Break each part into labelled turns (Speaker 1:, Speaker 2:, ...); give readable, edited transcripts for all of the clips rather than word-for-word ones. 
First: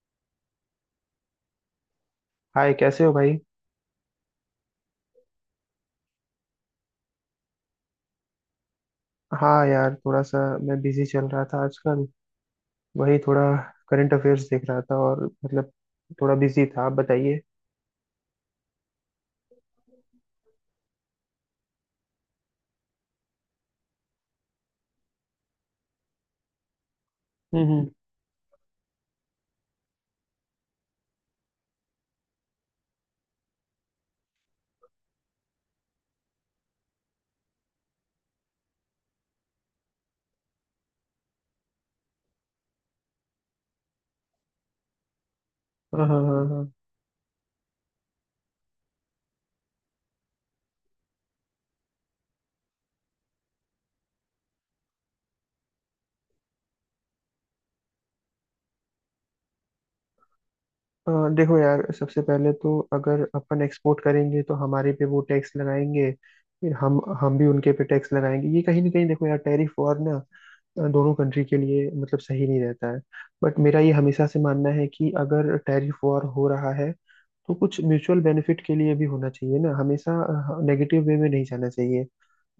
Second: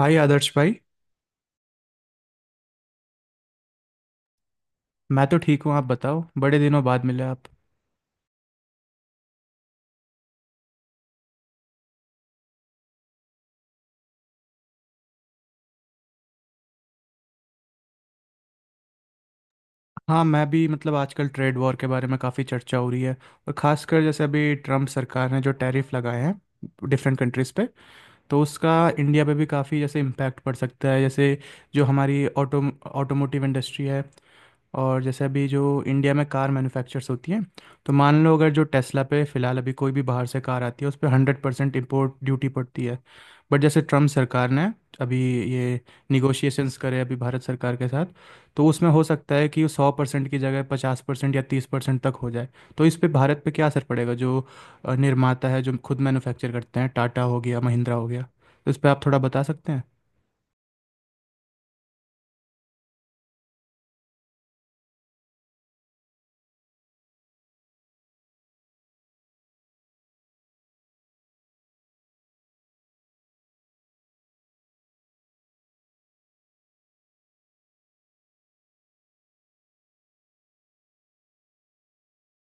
Speaker 1: हाय आदर्श भाई।
Speaker 2: हाय, कैसे हो भाई।
Speaker 1: मैं तो ठीक हूँ, आप बताओ, बड़े दिनों बाद मिले आप।
Speaker 2: हाँ यार, थोड़ा सा मैं बिजी चल रहा था आजकल। वही थोड़ा करंट अफेयर्स देख रहा था और मतलब थोड़ा बिजी था। आप बताइए।
Speaker 1: हाँ, मैं भी मतलब आजकल ट्रेड वॉर के बारे में काफ़ी चर्चा हो रही है, और खासकर जैसे अभी ट्रम्प सरकार ने जो टैरिफ लगाए हैं डिफरेंट कंट्रीज़ पे।
Speaker 2: हम्म।
Speaker 1: तो उसका इंडिया पे भी काफ़ी जैसे इम्पैक्ट पड़ सकता है। जैसे जो हमारी ऑटोमोटिव इंडस्ट्री है, और जैसे अभी जो इंडिया में कार मैन्युफैक्चर्स होती हैं, तो मान लो अगर जो टेस्ला पे फ़िलहाल अभी कोई भी बाहर से कार आती है उस पर 100% इम्पोर्ट ड्यूटी पड़ती है। बट जैसे ट्रम्प सरकार ने अभी ये
Speaker 2: हाँ हाँ हाँ हाँ।
Speaker 1: निगोशिएशंस करे अभी भारत सरकार के साथ, तो उसमें हो सकता है कि 100% की जगह 50% या 30% तक हो जाए। तो इस पे भारत पे क्या असर पड़ेगा जो निर्माता है, जो खुद मैन्युफैक्चर करते हैं, टाटा हो गया, महिंद्रा हो गया, तो इस पे आप थोड़ा बता सकते हैं।
Speaker 2: हाँ, देखो यार, सबसे पहले तो अगर अपन एक्सपोर्ट करेंगे तो हमारे पे वो टैक्स लगाएंगे। फिर हम भी उनके पे टैक्स लगाएंगे। ये कहीं ना कहीं, देखो यार, टैरिफ वॉर ना दोनों कंट्री के लिए मतलब सही नहीं रहता है। बट मेरा ये हमेशा से मानना है कि अगर टैरिफ वॉर हो रहा है तो कुछ म्यूचुअल बेनिफिट के लिए भी होना चाहिए ना हमेशा। नेगेटिव वे में नहीं जाना चाहिए।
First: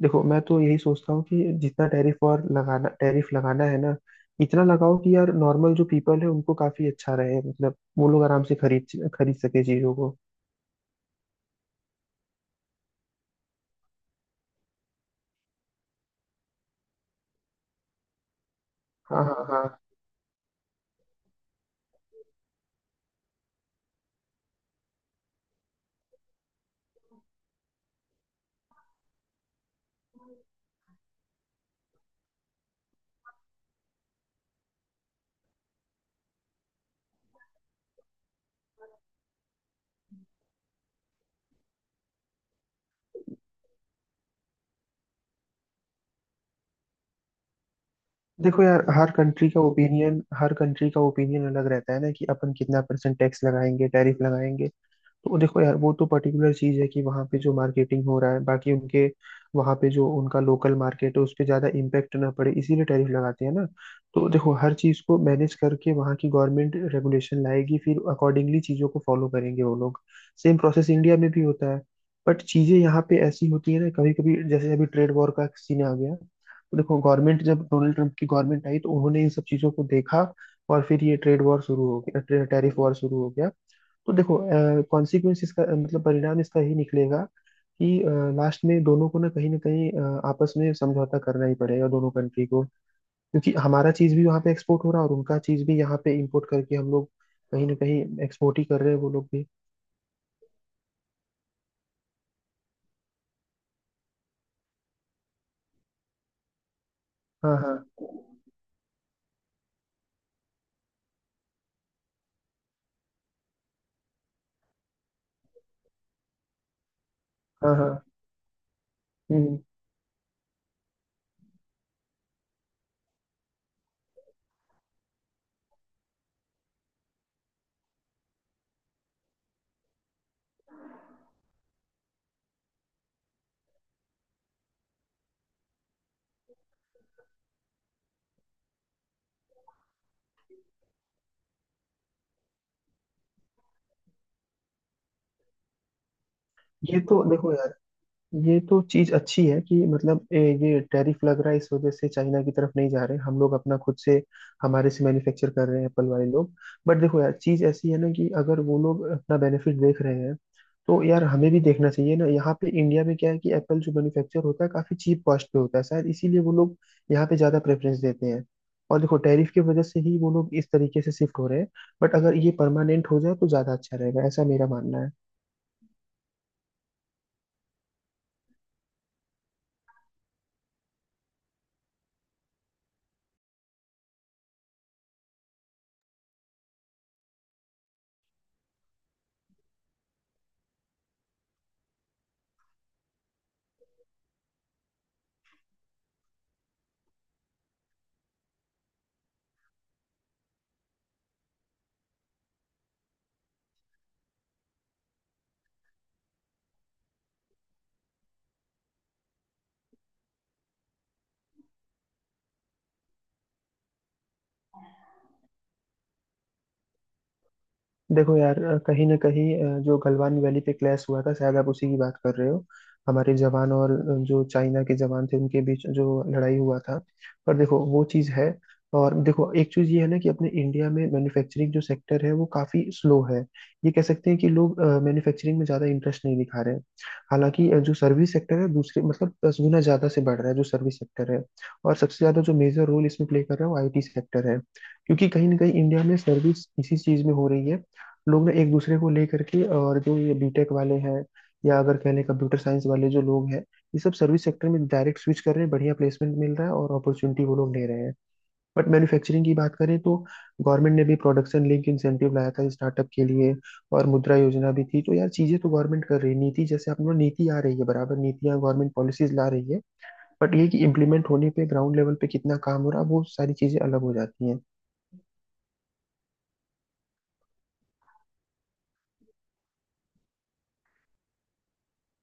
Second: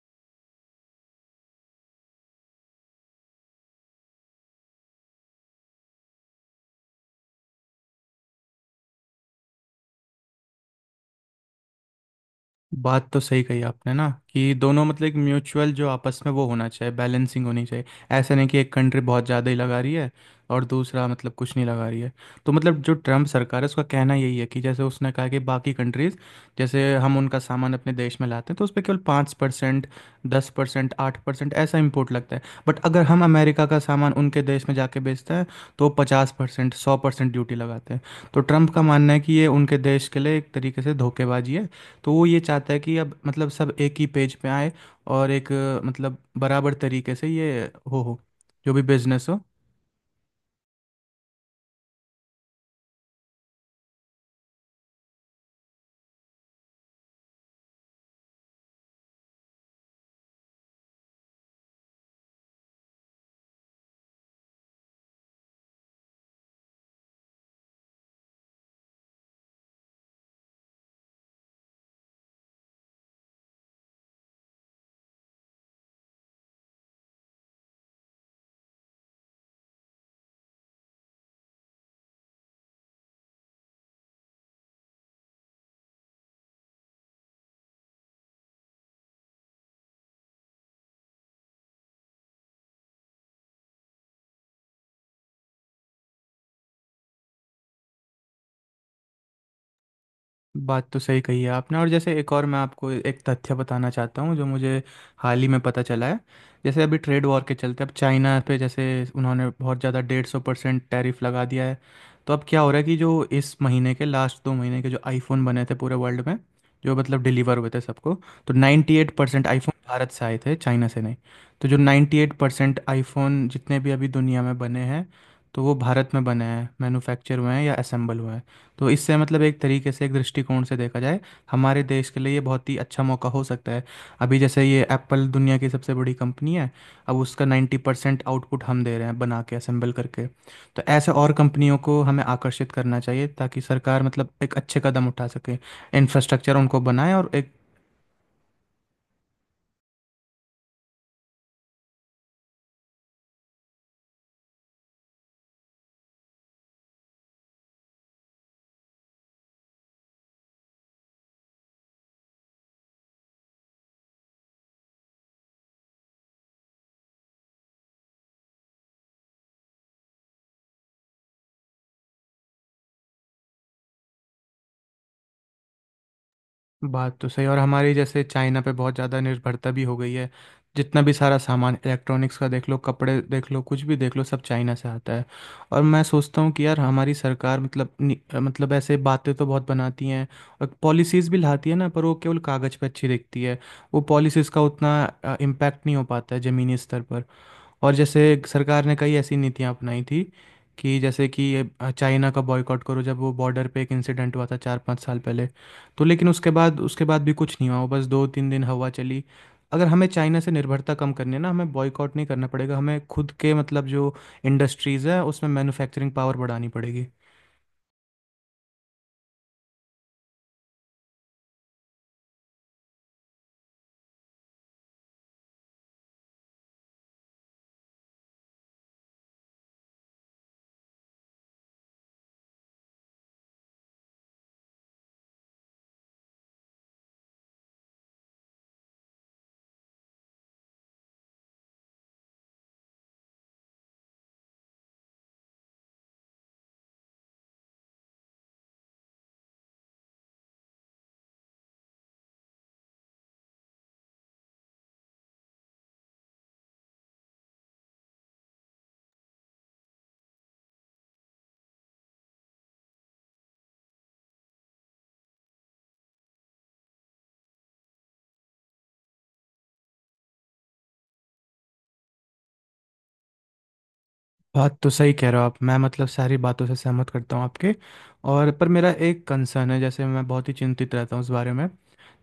Speaker 2: देखो, मैं तो यही सोचता हूँ कि जितना टैरिफ और लगाना टैरिफ लगाना है ना, इतना लगाओ कि यार नॉर्मल जो पीपल है उनको काफी अच्छा रहे, मतलब वो लोग आराम से खरीद खरीद सके चीजों को।
Speaker 1: बात तो सही कही आपने ना, कि दोनों मतलब एक म्यूचुअल जो आपस में वो होना चाहिए, बैलेंसिंग होनी चाहिए। ऐसा नहीं कि एक कंट्री
Speaker 2: हाँ
Speaker 1: बहुत
Speaker 2: हाँ
Speaker 1: ज़्यादा ही
Speaker 2: हाँ।
Speaker 1: लगा रही है और दूसरा मतलब कुछ नहीं लगा रही है। तो मतलब जो ट्रम्प सरकार है उसका कहना यही है कि जैसे उसने कहा कि बाकी कंट्रीज़ जैसे हम उनका सामान अपने देश में लाते हैं तो उस पर केवल 5%, 10%, 8% ऐसा इम्पोर्ट लगता है, बट अगर हम अमेरिका का सामान उनके देश में जाके बेचते हैं तो 50%, 100% ड्यूटी लगाते हैं। तो ट्रम्प का मानना है कि ये उनके देश के लिए एक तरीके से धोखेबाजी है। तो वो ये चाहता है कि अब मतलब सब एक ही पेज पे आए और एक मतलब बराबर तरीके से ये हो
Speaker 2: देखो
Speaker 1: जो भी
Speaker 2: यार, हर
Speaker 1: बिजनेस हो।
Speaker 2: कंट्री का ओपिनियन हर कंट्री का ओपिनियन अलग रहता है ना कि अपन कितना परसेंट टैक्स लगाएंगे, टैरिफ लगाएंगे। तो देखो यार वो तो पर्टिकुलर चीज है कि वहाँ पे जो मार्केटिंग हो रहा है, बाकी उनके वहाँ पे जो उनका लोकल मार्केट है उस पर ज्यादा इम्पेक्ट ना पड़े इसीलिए टैरिफ लगाते हैं ना। तो देखो हर चीज को मैनेज करके वहाँ की गवर्नमेंट रेगुलेशन लाएगी, फिर अकॉर्डिंगली चीजों को फॉलो करेंगे वो लोग। सेम प्रोसेस इंडिया में भी होता है। बट चीजें यहाँ पे ऐसी होती है ना कभी कभी, जैसे अभी ट्रेड वॉर का सीन आ गया तो देखो गवर्नमेंट, जब डोनाल्ड ट्रंप की गवर्नमेंट आई तो उन्होंने इन सब चीजों को देखा और फिर ये ट्रेड वॉर शुरू हो गया, टैरिफ वॉर शुरू हो गया। तो देखो, कॉन्सिक्वेंस इसका मतलब परिणाम इसका ही निकलेगा कि लास्ट में दोनों को ना कहीं आपस में समझौता करना ही पड़ेगा, दोनों कंट्री को। क्योंकि हमारा चीज भी वहाँ पे एक्सपोर्ट हो रहा है और उनका चीज भी यहाँ पे इंपोर्ट करके हम लोग कहीं ना कहीं एक्सपोर्ट ही कर रहे हैं, वो लोग भी।
Speaker 1: बात तो सही कही है आपने। और जैसे एक और मैं आपको एक तथ्य बताना चाहता हूँ जो मुझे हाल ही में पता चला है। जैसे अभी ट्रेड वॉर के
Speaker 2: हाँ
Speaker 1: चलते अब
Speaker 2: हाँ
Speaker 1: चाइना पे जैसे उन्होंने बहुत ज़्यादा 150% टैरिफ लगा दिया है। तो अब क्या हो रहा है कि जो इस महीने के लास्ट, दो महीने के जो आईफोन बने थे पूरे वर्ल्ड में, जो मतलब डिलीवर हुए
Speaker 2: हाँ
Speaker 1: थे
Speaker 2: हाँ।
Speaker 1: सबको, तो 98% एट परसेंट
Speaker 2: हम्म।
Speaker 1: आईफोन भारत से आए थे, चाइना से नहीं। तो जो 98% एट परसेंट आईफोन जितने भी अभी दुनिया में बने हैं, तो वो भारत में बने हैं, मैन्युफैक्चर हुए हैं या असेंबल हुए हैं। तो इससे मतलब एक तरीके से, एक दृष्टिकोण से देखा जाए, हमारे देश के लिए ये बहुत ही अच्छा मौका हो सकता है। अभी जैसे ये एप्पल दुनिया की सबसे बड़ी कंपनी है, अब उसका 90% आउटपुट हम दे रहे हैं, बना के असेंबल करके। तो ऐसे और कंपनियों को हमें आकर्षित करना चाहिए, ताकि सरकार मतलब एक अच्छे कदम उठा सके, इंफ्रास्ट्रक्चर उनको
Speaker 2: ये
Speaker 1: बनाए
Speaker 2: तो
Speaker 1: और एक।
Speaker 2: देखो यार, ये तो चीज अच्छी है कि मतलब ये टैरिफ लग रहा है इस वजह से चाइना की तरफ नहीं जा रहे हम लोग अपना, खुद से हमारे से मैन्युफैक्चर कर रहे हैं एप्पल वाले लोग। बट देखो यार चीज ऐसी है ना कि अगर वो लोग अपना बेनिफिट देख रहे हैं तो यार हमें भी देखना चाहिए ना। यहाँ पे इंडिया में क्या है कि एप्पल जो मैन्युफैक्चर होता है काफी चीप कॉस्ट पे होता है, शायद इसीलिए वो लोग यहाँ पे ज्यादा प्रेफरेंस देते हैं। और देखो टैरिफ की वजह से ही वो लोग इस तरीके से शिफ्ट हो रहे हैं। बट अगर ये परमानेंट हो जाए तो ज्यादा अच्छा रहेगा, ऐसा मेरा मानना है।
Speaker 1: बात तो सही। और हमारी जैसे चाइना पे बहुत ज़्यादा निर्भरता भी हो गई है। जितना भी सारा सामान, इलेक्ट्रॉनिक्स का देख लो, कपड़े देख लो, कुछ भी देख लो, सब चाइना से आता है। और मैं सोचता हूँ कि यार हमारी सरकार मतलब मतलब ऐसे बातें तो बहुत बनाती हैं, और पॉलिसीज़ भी लाती है ना, पर वो केवल कागज़ पे अच्छी दिखती है। वो पॉलिसीज़ का उतना इम्पैक्ट नहीं हो पाता है ज़मीनी स्तर पर। और जैसे सरकार ने कई ऐसी नीतियां अपनाई थी, कि जैसे कि ये चाइना का बॉयकॉट करो, जब वो बॉर्डर पे एक इंसिडेंट हुआ था 4 से 5 साल पहले। तो लेकिन उसके बाद, भी कुछ नहीं हुआ, वो बस 2 से 3 दिन हवा चली। अगर हमें चाइना से निर्भरता कम करनी है ना, हमें बॉयकॉट नहीं करना पड़ेगा, हमें खुद के मतलब जो इंडस्ट्रीज़ है उसमें मैन्युफैक्चरिंग पावर बढ़ानी पड़ेगी।
Speaker 2: देखो यार कहीं ना कहीं जो गलवान वैली पे क्लैश हुआ था शायद आप उसी की बात कर रहे हो। हमारे जवान और जो चाइना के जवान थे उनके बीच जो लड़ाई हुआ था। पर देखो वो चीज़ है। और देखो एक चीज़ ये है ना कि अपने इंडिया में मैन्युफैक्चरिंग जो सेक्टर है वो काफ़ी स्लो है। ये कह सकते हैं कि लोग मैन्युफैक्चरिंग में ज़्यादा इंटरेस्ट नहीं दिखा रहे हैं। हालांकि जो सर्विस सेक्टर है दूसरे मतलब 10 गुना ज़्यादा से बढ़ रहा है, जो सर्विस सेक्टर है। और सबसे ज़्यादा जो मेजर रोल इसमें प्ले कर रहा है वो आईटी सेक्टर है। क्योंकि कहीं ना कहीं इंडिया में सर्विस इसी चीज़ में हो रही है। लोग ना एक दूसरे को लेकर के, और जो ये बीटेक वाले हैं या अगर कह लें कंप्यूटर साइंस वाले जो लोग हैं ये सब सर्विस सेक्टर में डायरेक्ट स्विच कर रहे हैं, बढ़िया प्लेसमेंट मिल रहा है और अपॉर्चुनिटी वो लोग ले रहे हैं। बट मैन्युफैक्चरिंग की बात करें तो गवर्नमेंट ने भी प्रोडक्शन लिंक इंसेंटिव लाया था स्टार्टअप के लिए, और मुद्रा योजना भी थी। तो यार चीजें तो गवर्नमेंट कर रही है, नीति जैसे अपना नीति आ रही है बराबर, नीतियाँ गवर्नमेंट पॉलिसीज ला रही है। बट ये कि इम्प्लीमेंट होने पे ग्राउंड लेवल पे कितना काम हो रहा है वो सारी चीजें अलग हो जाती हैं।
Speaker 1: बात तो सही कह रहे हो आप, मैं मतलब सारी बातों से सहमत करता हूँ आपके। और पर मेरा एक कंसर्न है, जैसे मैं बहुत ही चिंतित रहता हूँ इस बारे में।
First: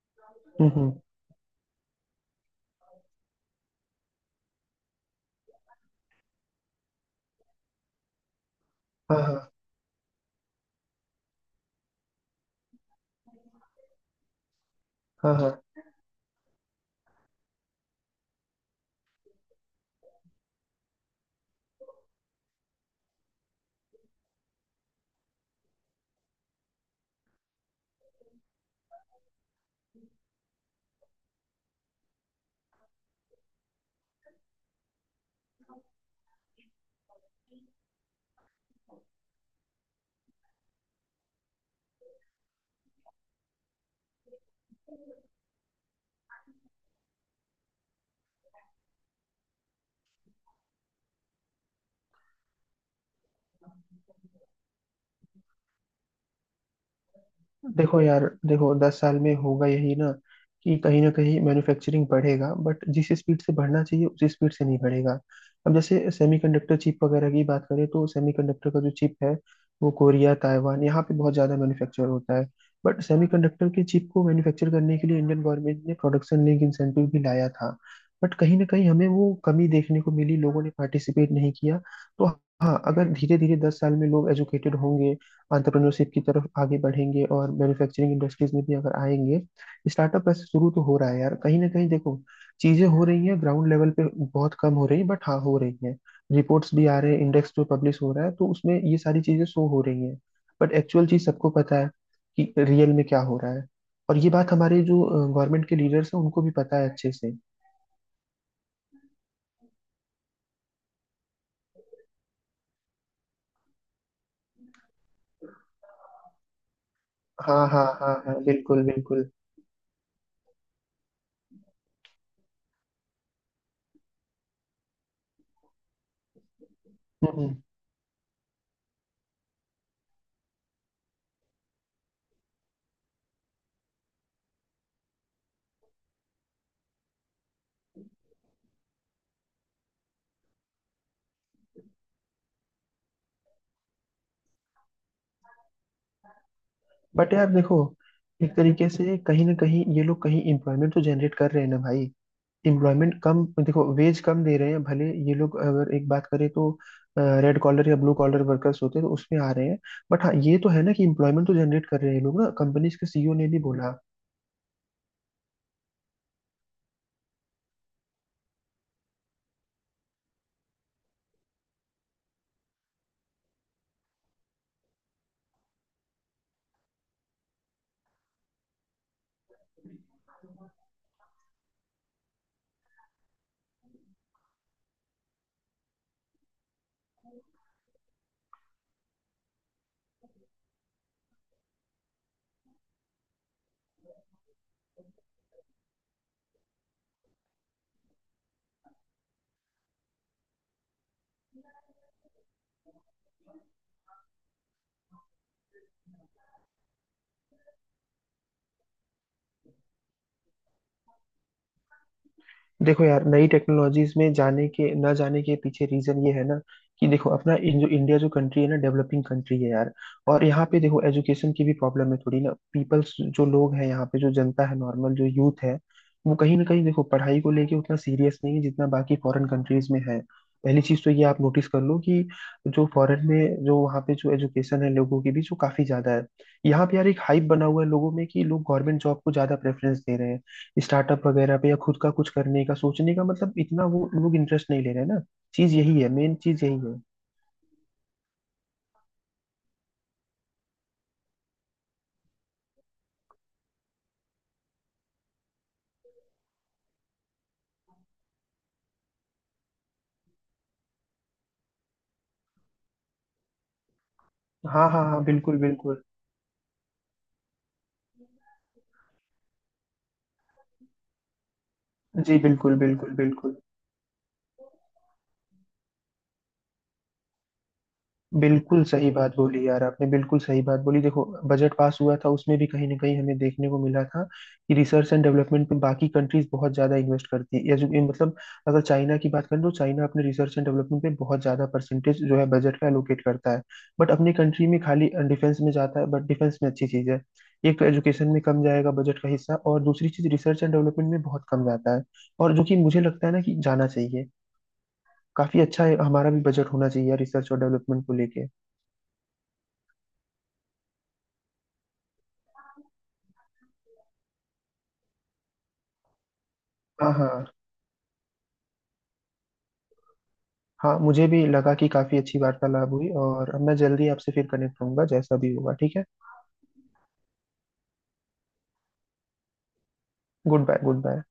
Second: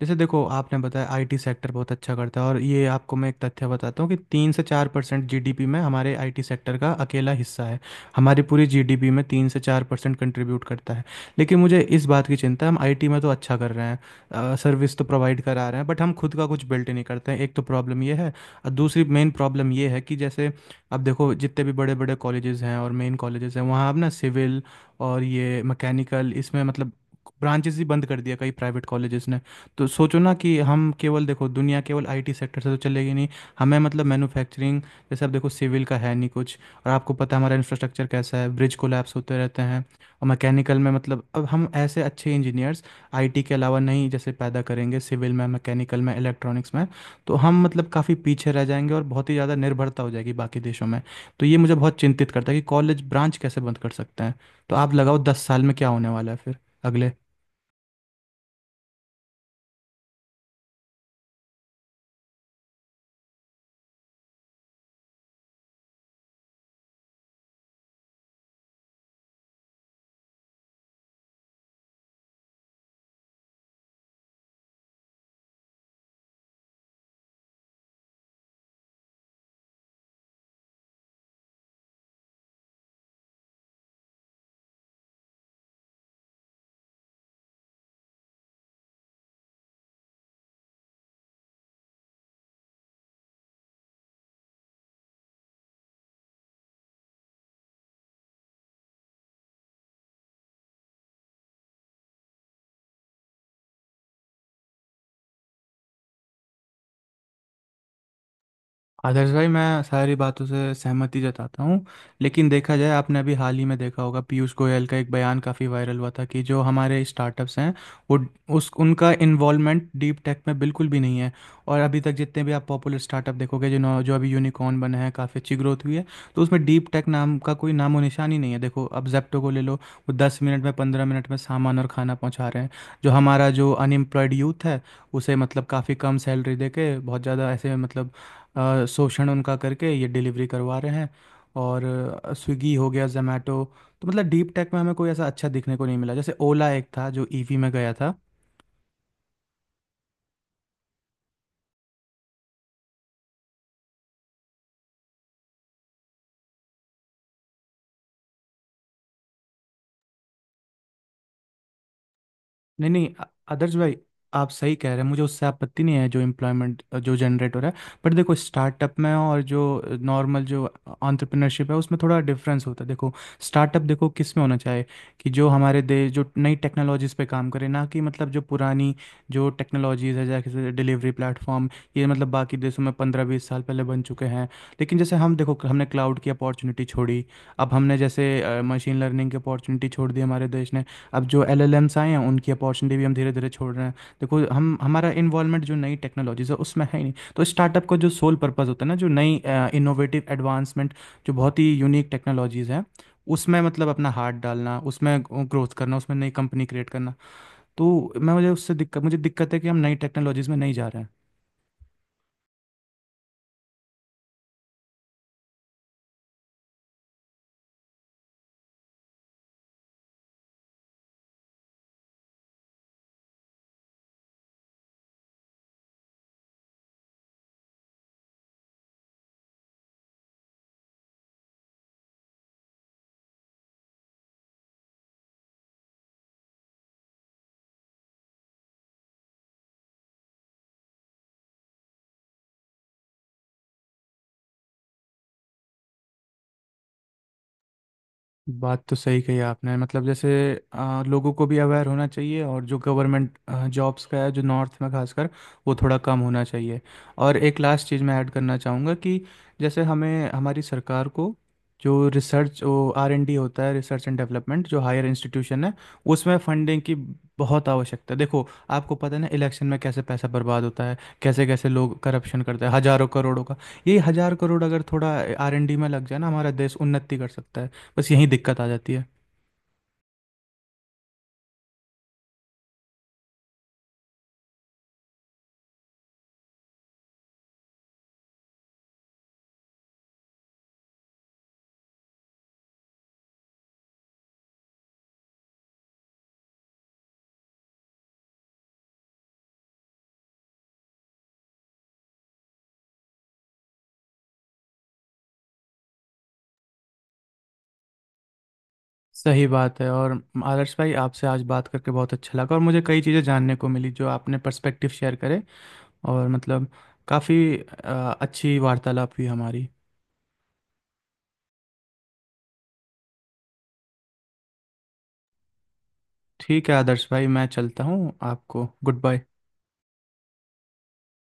Speaker 1: जैसे देखो आपने
Speaker 2: हम्म।
Speaker 1: बताया आईटी सेक्टर बहुत अच्छा करता है, और ये आपको मैं एक तथ्य बताता हूँ कि 3 से 4% जीडीपी में हमारे आईटी सेक्टर का अकेला हिस्सा है। हमारी पूरी जीडीपी
Speaker 2: हाँ
Speaker 1: में तीन
Speaker 2: हाँ
Speaker 1: से चार परसेंट कंट्रीब्यूट करता है। लेकिन मुझे इस बात की चिंता है, हम आईटी में तो अच्छा कर रहे हैं, सर्विस तो
Speaker 2: हाँ
Speaker 1: प्रोवाइड
Speaker 2: हाँ।
Speaker 1: करा रहे हैं, बट हम खुद का कुछ बिल्ट ही नहीं करते हैं, एक तो प्रॉब्लम ये है। और दूसरी मेन प्रॉब्लम ये है कि जैसे अब देखो जितने भी बड़े बड़े कॉलेजेस हैं और मेन कॉलेजेस हैं, वहाँ अब ना सिविल और ये मैकेनिकल, इसमें मतलब ब्रांचेस ही बंद कर दिया कई प्राइवेट कॉलेजेस ने। तो सोचो ना कि हम केवल, देखो, दुनिया केवल आईटी सेक्टर से तो चलेगी नहीं। हमें मतलब मैन्युफैक्चरिंग, जैसे अब देखो सिविल का है नहीं कुछ, और आपको पता है हमारा इंफ्रास्ट्रक्चर कैसा है, ब्रिज कोलैप्स होते रहते हैं। और मैकेनिकल में मतलब, अब हम ऐसे अच्छे इंजीनियर्स आईटी के अलावा नहीं जैसे पैदा करेंगे, सिविल में, मैकेनिकल में, इलेक्ट्रॉनिक्स में, तो हम मतलब काफ़ी पीछे रह जाएंगे और बहुत ही ज़्यादा निर्भरता हो जाएगी बाकी देशों में। तो ये मुझे बहुत चिंतित करता है कि कॉलेज ब्रांच कैसे बंद कर सकते हैं। तो आप लगाओ 10 साल में क्या होने वाला है फिर अगले।
Speaker 2: देखो यार, देखो 10 साल में होगा यही ना कि कहीं ना कहीं मैन्युफैक्चरिंग बढ़ेगा बट जिस स्पीड से बढ़ना चाहिए उसी स्पीड से नहीं बढ़ेगा। अब जैसे सेमीकंडक्टर चिप वगैरह की बात करें तो सेमीकंडक्टर का जो चिप है वो कोरिया, ताइवान, यहाँ पे बहुत ज़्यादा मैन्युफैक्चर होता है। बट सेमीकंडक्टर के चिप को मैन्युफैक्चर करने के लिए इंडियन गवर्नमेंट ने प्रोडक्शन लिंक इंसेंटिव भी लाया था। बट कहीं ना कहीं हमें वो कमी देखने को मिली, लोगों ने पार्टिसिपेट नहीं किया। तो हाँ, अगर धीरे धीरे 10 साल में लोग एजुकेटेड होंगे, एंटरप्रेन्योरशिप की तरफ आगे बढ़ेंगे और मैन्युफैक्चरिंग इंडस्ट्रीज में भी अगर आएंगे। स्टार्टअप वैसे शुरू तो हो रहा है यार, कहीं ना कहीं। देखो चीजें हो रही हैं ग्राउंड लेवल पे, बहुत कम हो रही है बट हाँ हो रही हैं। रिपोर्ट्स भी आ रहे हैं, इंडेक्स जो पब्लिश हो रहा है तो उसमें ये सारी चीजें शो हो रही हैं। बट एक्चुअल चीज सबको पता है कि रियल में क्या हो रहा है। और ये बात हमारे जो गवर्नमेंट के लीडर्स हैं उनको भी पता है अच्छे से।
Speaker 1: आदर्श भाई, मैं सारी बातों से सहमति जताता हूँ, लेकिन देखा जाए आपने अभी हाल ही में देखा होगा पीयूष गोयल का एक बयान काफ़ी वायरल हुआ था, कि जो हमारे स्टार्टअप्स
Speaker 2: हाँ
Speaker 1: हैं
Speaker 2: हाँ हाँ
Speaker 1: वो
Speaker 2: हाँ,
Speaker 1: उस
Speaker 2: बिल्कुल
Speaker 1: उनका
Speaker 2: बिल्कुल।
Speaker 1: इन्वॉल्वमेंट डीप टेक में बिल्कुल भी नहीं है। और अभी तक जितने भी आप पॉपुलर स्टार्टअप देखोगे जो जो अभी यूनिकॉर्न बने हैं, काफ़ी अच्छी ग्रोथ हुई है, तो उसमें डीप टेक नाम का
Speaker 2: हम्म।
Speaker 1: कोई नामो निशान ही नहीं है। देखो अब जेप्टो को ले लो, वो 10 मिनट में, 15 मिनट में सामान और खाना पहुंचा रहे हैं। जो हमारा जो अनएम्प्लॉयड यूथ है उसे मतलब काफ़ी कम सैलरी दे के, बहुत ज़्यादा ऐसे मतलब शोषण उनका करके ये डिलीवरी करवा रहे हैं। और स्विगी हो गया, जोमेटो। तो मतलब डीप टेक में हमें कोई ऐसा अच्छा दिखने को नहीं मिला, जैसे ओला एक था जो
Speaker 2: बट यार
Speaker 1: ईवी में
Speaker 2: देखो,
Speaker 1: गया था।
Speaker 2: एक तरीके से कहीं ना कहीं ये लोग कहीं एम्प्लॉयमेंट तो जनरेट कर रहे हैं ना भाई। एम्प्लॉयमेंट कम, देखो वेज कम दे रहे हैं भले ये लोग, अगर एक बात करें तो रेड कॉलर या ब्लू कॉलर वर्कर्स होते हैं तो उसमें आ रहे हैं। बट हाँ ये तो है ना कि एम्प्लॉयमेंट तो जनरेट कर रहे हैं ये लोग ना,
Speaker 1: नहीं
Speaker 2: कंपनीज के
Speaker 1: नहीं,
Speaker 2: सीईओ ने भी
Speaker 1: आदर्श
Speaker 2: बोला।
Speaker 1: भाई, आप सही कह रहे हैं, मुझे उससे आपत्ति नहीं है जो एम्प्लॉयमेंट जो जनरेट हो रहा है। बट देखो स्टार्टअप में और जो नॉर्मल जो एंटरप्रेन्योरशिप है, उसमें थोड़ा डिफरेंस होता है। देखो स्टार्टअप देखो किस में होना चाहिए, कि जो हमारे देश जो नई टेक्नोलॉजीज पे काम करे, ना कि मतलब जो पुरानी जो टेक्नोलॉजीज है जैसे डिलीवरी प्लेटफॉर्म। ये मतलब बाकी देशों में 15 से 20 साल पहले बन चुके हैं। लेकिन जैसे हम देखो, हमने क्लाउड की अपॉर्चुनिटी छोड़ी, अब हमने जैसे मशीन लर्निंग की अपॉर्चुनिटी छोड़ दी हमारे देश ने, अब जो एलएलएम्स आए हैं उनकी अपॉर्चुनिटी भी हम धीरे धीरे छोड़ रहे हैं। देखो हम हमारा इन्वॉल्वमेंट जो नई टेक्नोलॉजीज है उसमें है ही नहीं, तो स्टार्टअप का जो सोल पर्पस होता है ना, जो नई इनोवेटिव एडवांसमेंट, जो बहुत ही यूनिक टेक्नोलॉजीज हैं, उसमें मतलब अपना हाथ डालना, उसमें ग्रोथ करना, उसमें नई कंपनी क्रिएट करना, तो मैं मुझे उससे दिक्कत मुझे दिक्कत है कि हम नई टेक्नोलॉजीज में नहीं जा रहे हैं।
Speaker 2: देखो यार, नई टेक्नोलॉजीज में जाने के ना जाने के पीछे रीजन ये है ना कि देखो अपना जो इंडिया, जो कंट्री है ना, डेवलपिंग कंट्री है यार। और यहाँ पे देखो एजुकेशन की भी प्रॉब्लम है थोड़ी ना, पीपल्स जो लोग हैं यहाँ पे, जो जनता है, नॉर्मल जो यूथ है वो कहीं ना कहीं देखो पढ़ाई को लेके उतना सीरियस नहीं है जितना बाकी फॉरेन कंट्रीज में है। पहली चीज तो ये आप नोटिस कर लो कि जो फॉरेन में, जो वहाँ पे जो एजुकेशन है लोगों की भी, जो काफी ज्यादा है। यहाँ पे यार एक हाइप बना हुआ है लोगों में कि लोग गवर्नमेंट जॉब को ज्यादा प्रेफरेंस दे रहे हैं, स्टार्टअप वगैरह पे या खुद का कुछ करने का सोचने का मतलब इतना वो लोग इंटरेस्ट नहीं ले रहे हैं ना। चीज यही है, मेन चीज यही है।
Speaker 1: बात तो सही कही आपने, मतलब जैसे लोगों को भी अवेयर होना चाहिए, और जो गवर्नमेंट जॉब्स का है जो नॉर्थ में खासकर, वो थोड़ा कम होना चाहिए। और एक लास्ट चीज़ मैं ऐड करना चाहूँगा कि जैसे हमें हमारी सरकार को जो रिसर्च वो R&D होता है, रिसर्च एंड डेवलपमेंट, जो
Speaker 2: हाँ हाँ
Speaker 1: हायर
Speaker 2: हाँ, बिल्कुल
Speaker 1: इंस्टीट्यूशन है
Speaker 2: बिल्कुल।
Speaker 1: उसमें फंडिंग की बहुत आवश्यकता है। देखो, आपको पता है ना इलेक्शन में कैसे पैसा बर्बाद होता है, कैसे कैसे लोग
Speaker 2: जी
Speaker 1: करप्शन करते हैं
Speaker 2: बिल्कुल
Speaker 1: हजारों
Speaker 2: बिल्कुल
Speaker 1: करोड़ों का।
Speaker 2: बिल्कुल।
Speaker 1: ये हजार करोड़ अगर थोड़ा R&D में लग जाए ना, हमारा देश उन्नति कर सकता है। बस यही दिक्कत आ
Speaker 2: बिल्कुल
Speaker 1: जाती है।
Speaker 2: सही बात बोली यार आपने, बिल्कुल सही बात बोली। देखो बजट पास हुआ था, उसमें भी कहीं ना कहीं हमें देखने को मिला था कि रिसर्च एंड डेवलपमेंट पे बाकी कंट्रीज बहुत ज्यादा इन्वेस्ट करती है। या जो ये मतलब, अगर चाइना की बात करें तो चाइना अपने रिसर्च एंड डेवलपमेंट पे बहुत ज्यादा परसेंटेज, जो है बजट का, एलोकेट करता है। बट अपनी कंट्री में खाली डिफेंस में जाता है, बट डिफेंस में अच्छी चीज है। एक तो एजुकेशन में कम जाएगा बजट का हिस्सा, और दूसरी चीज रिसर्च एंड डेवलपमेंट में बहुत कम जाता है, और जो कि मुझे लगता है ना कि जाना चाहिए। काफी अच्छा है, हमारा भी बजट होना चाहिए रिसर्च और डेवलपमेंट को लेके।
Speaker 1: सही बात है। और आदर्श भाई, आपसे आज बात करके बहुत अच्छा लगा, और मुझे कई चीज़ें जानने को मिली, जो आपने पर्सपेक्टिव शेयर करे, और मतलब
Speaker 2: हाँ
Speaker 1: काफ़ी
Speaker 2: हाँ
Speaker 1: अच्छी वार्तालाप हुई हमारी।
Speaker 2: हाँ। मुझे भी लगा कि काफी अच्छी वार्तालाप हुई, और मैं जल्दी आपसे फिर कनेक्ट होऊंगा जैसा भी होगा, ठीक है।
Speaker 1: ठीक है आदर्श भाई, मैं चलता हूँ, आपको goodbye.
Speaker 2: Goodbye, good bye.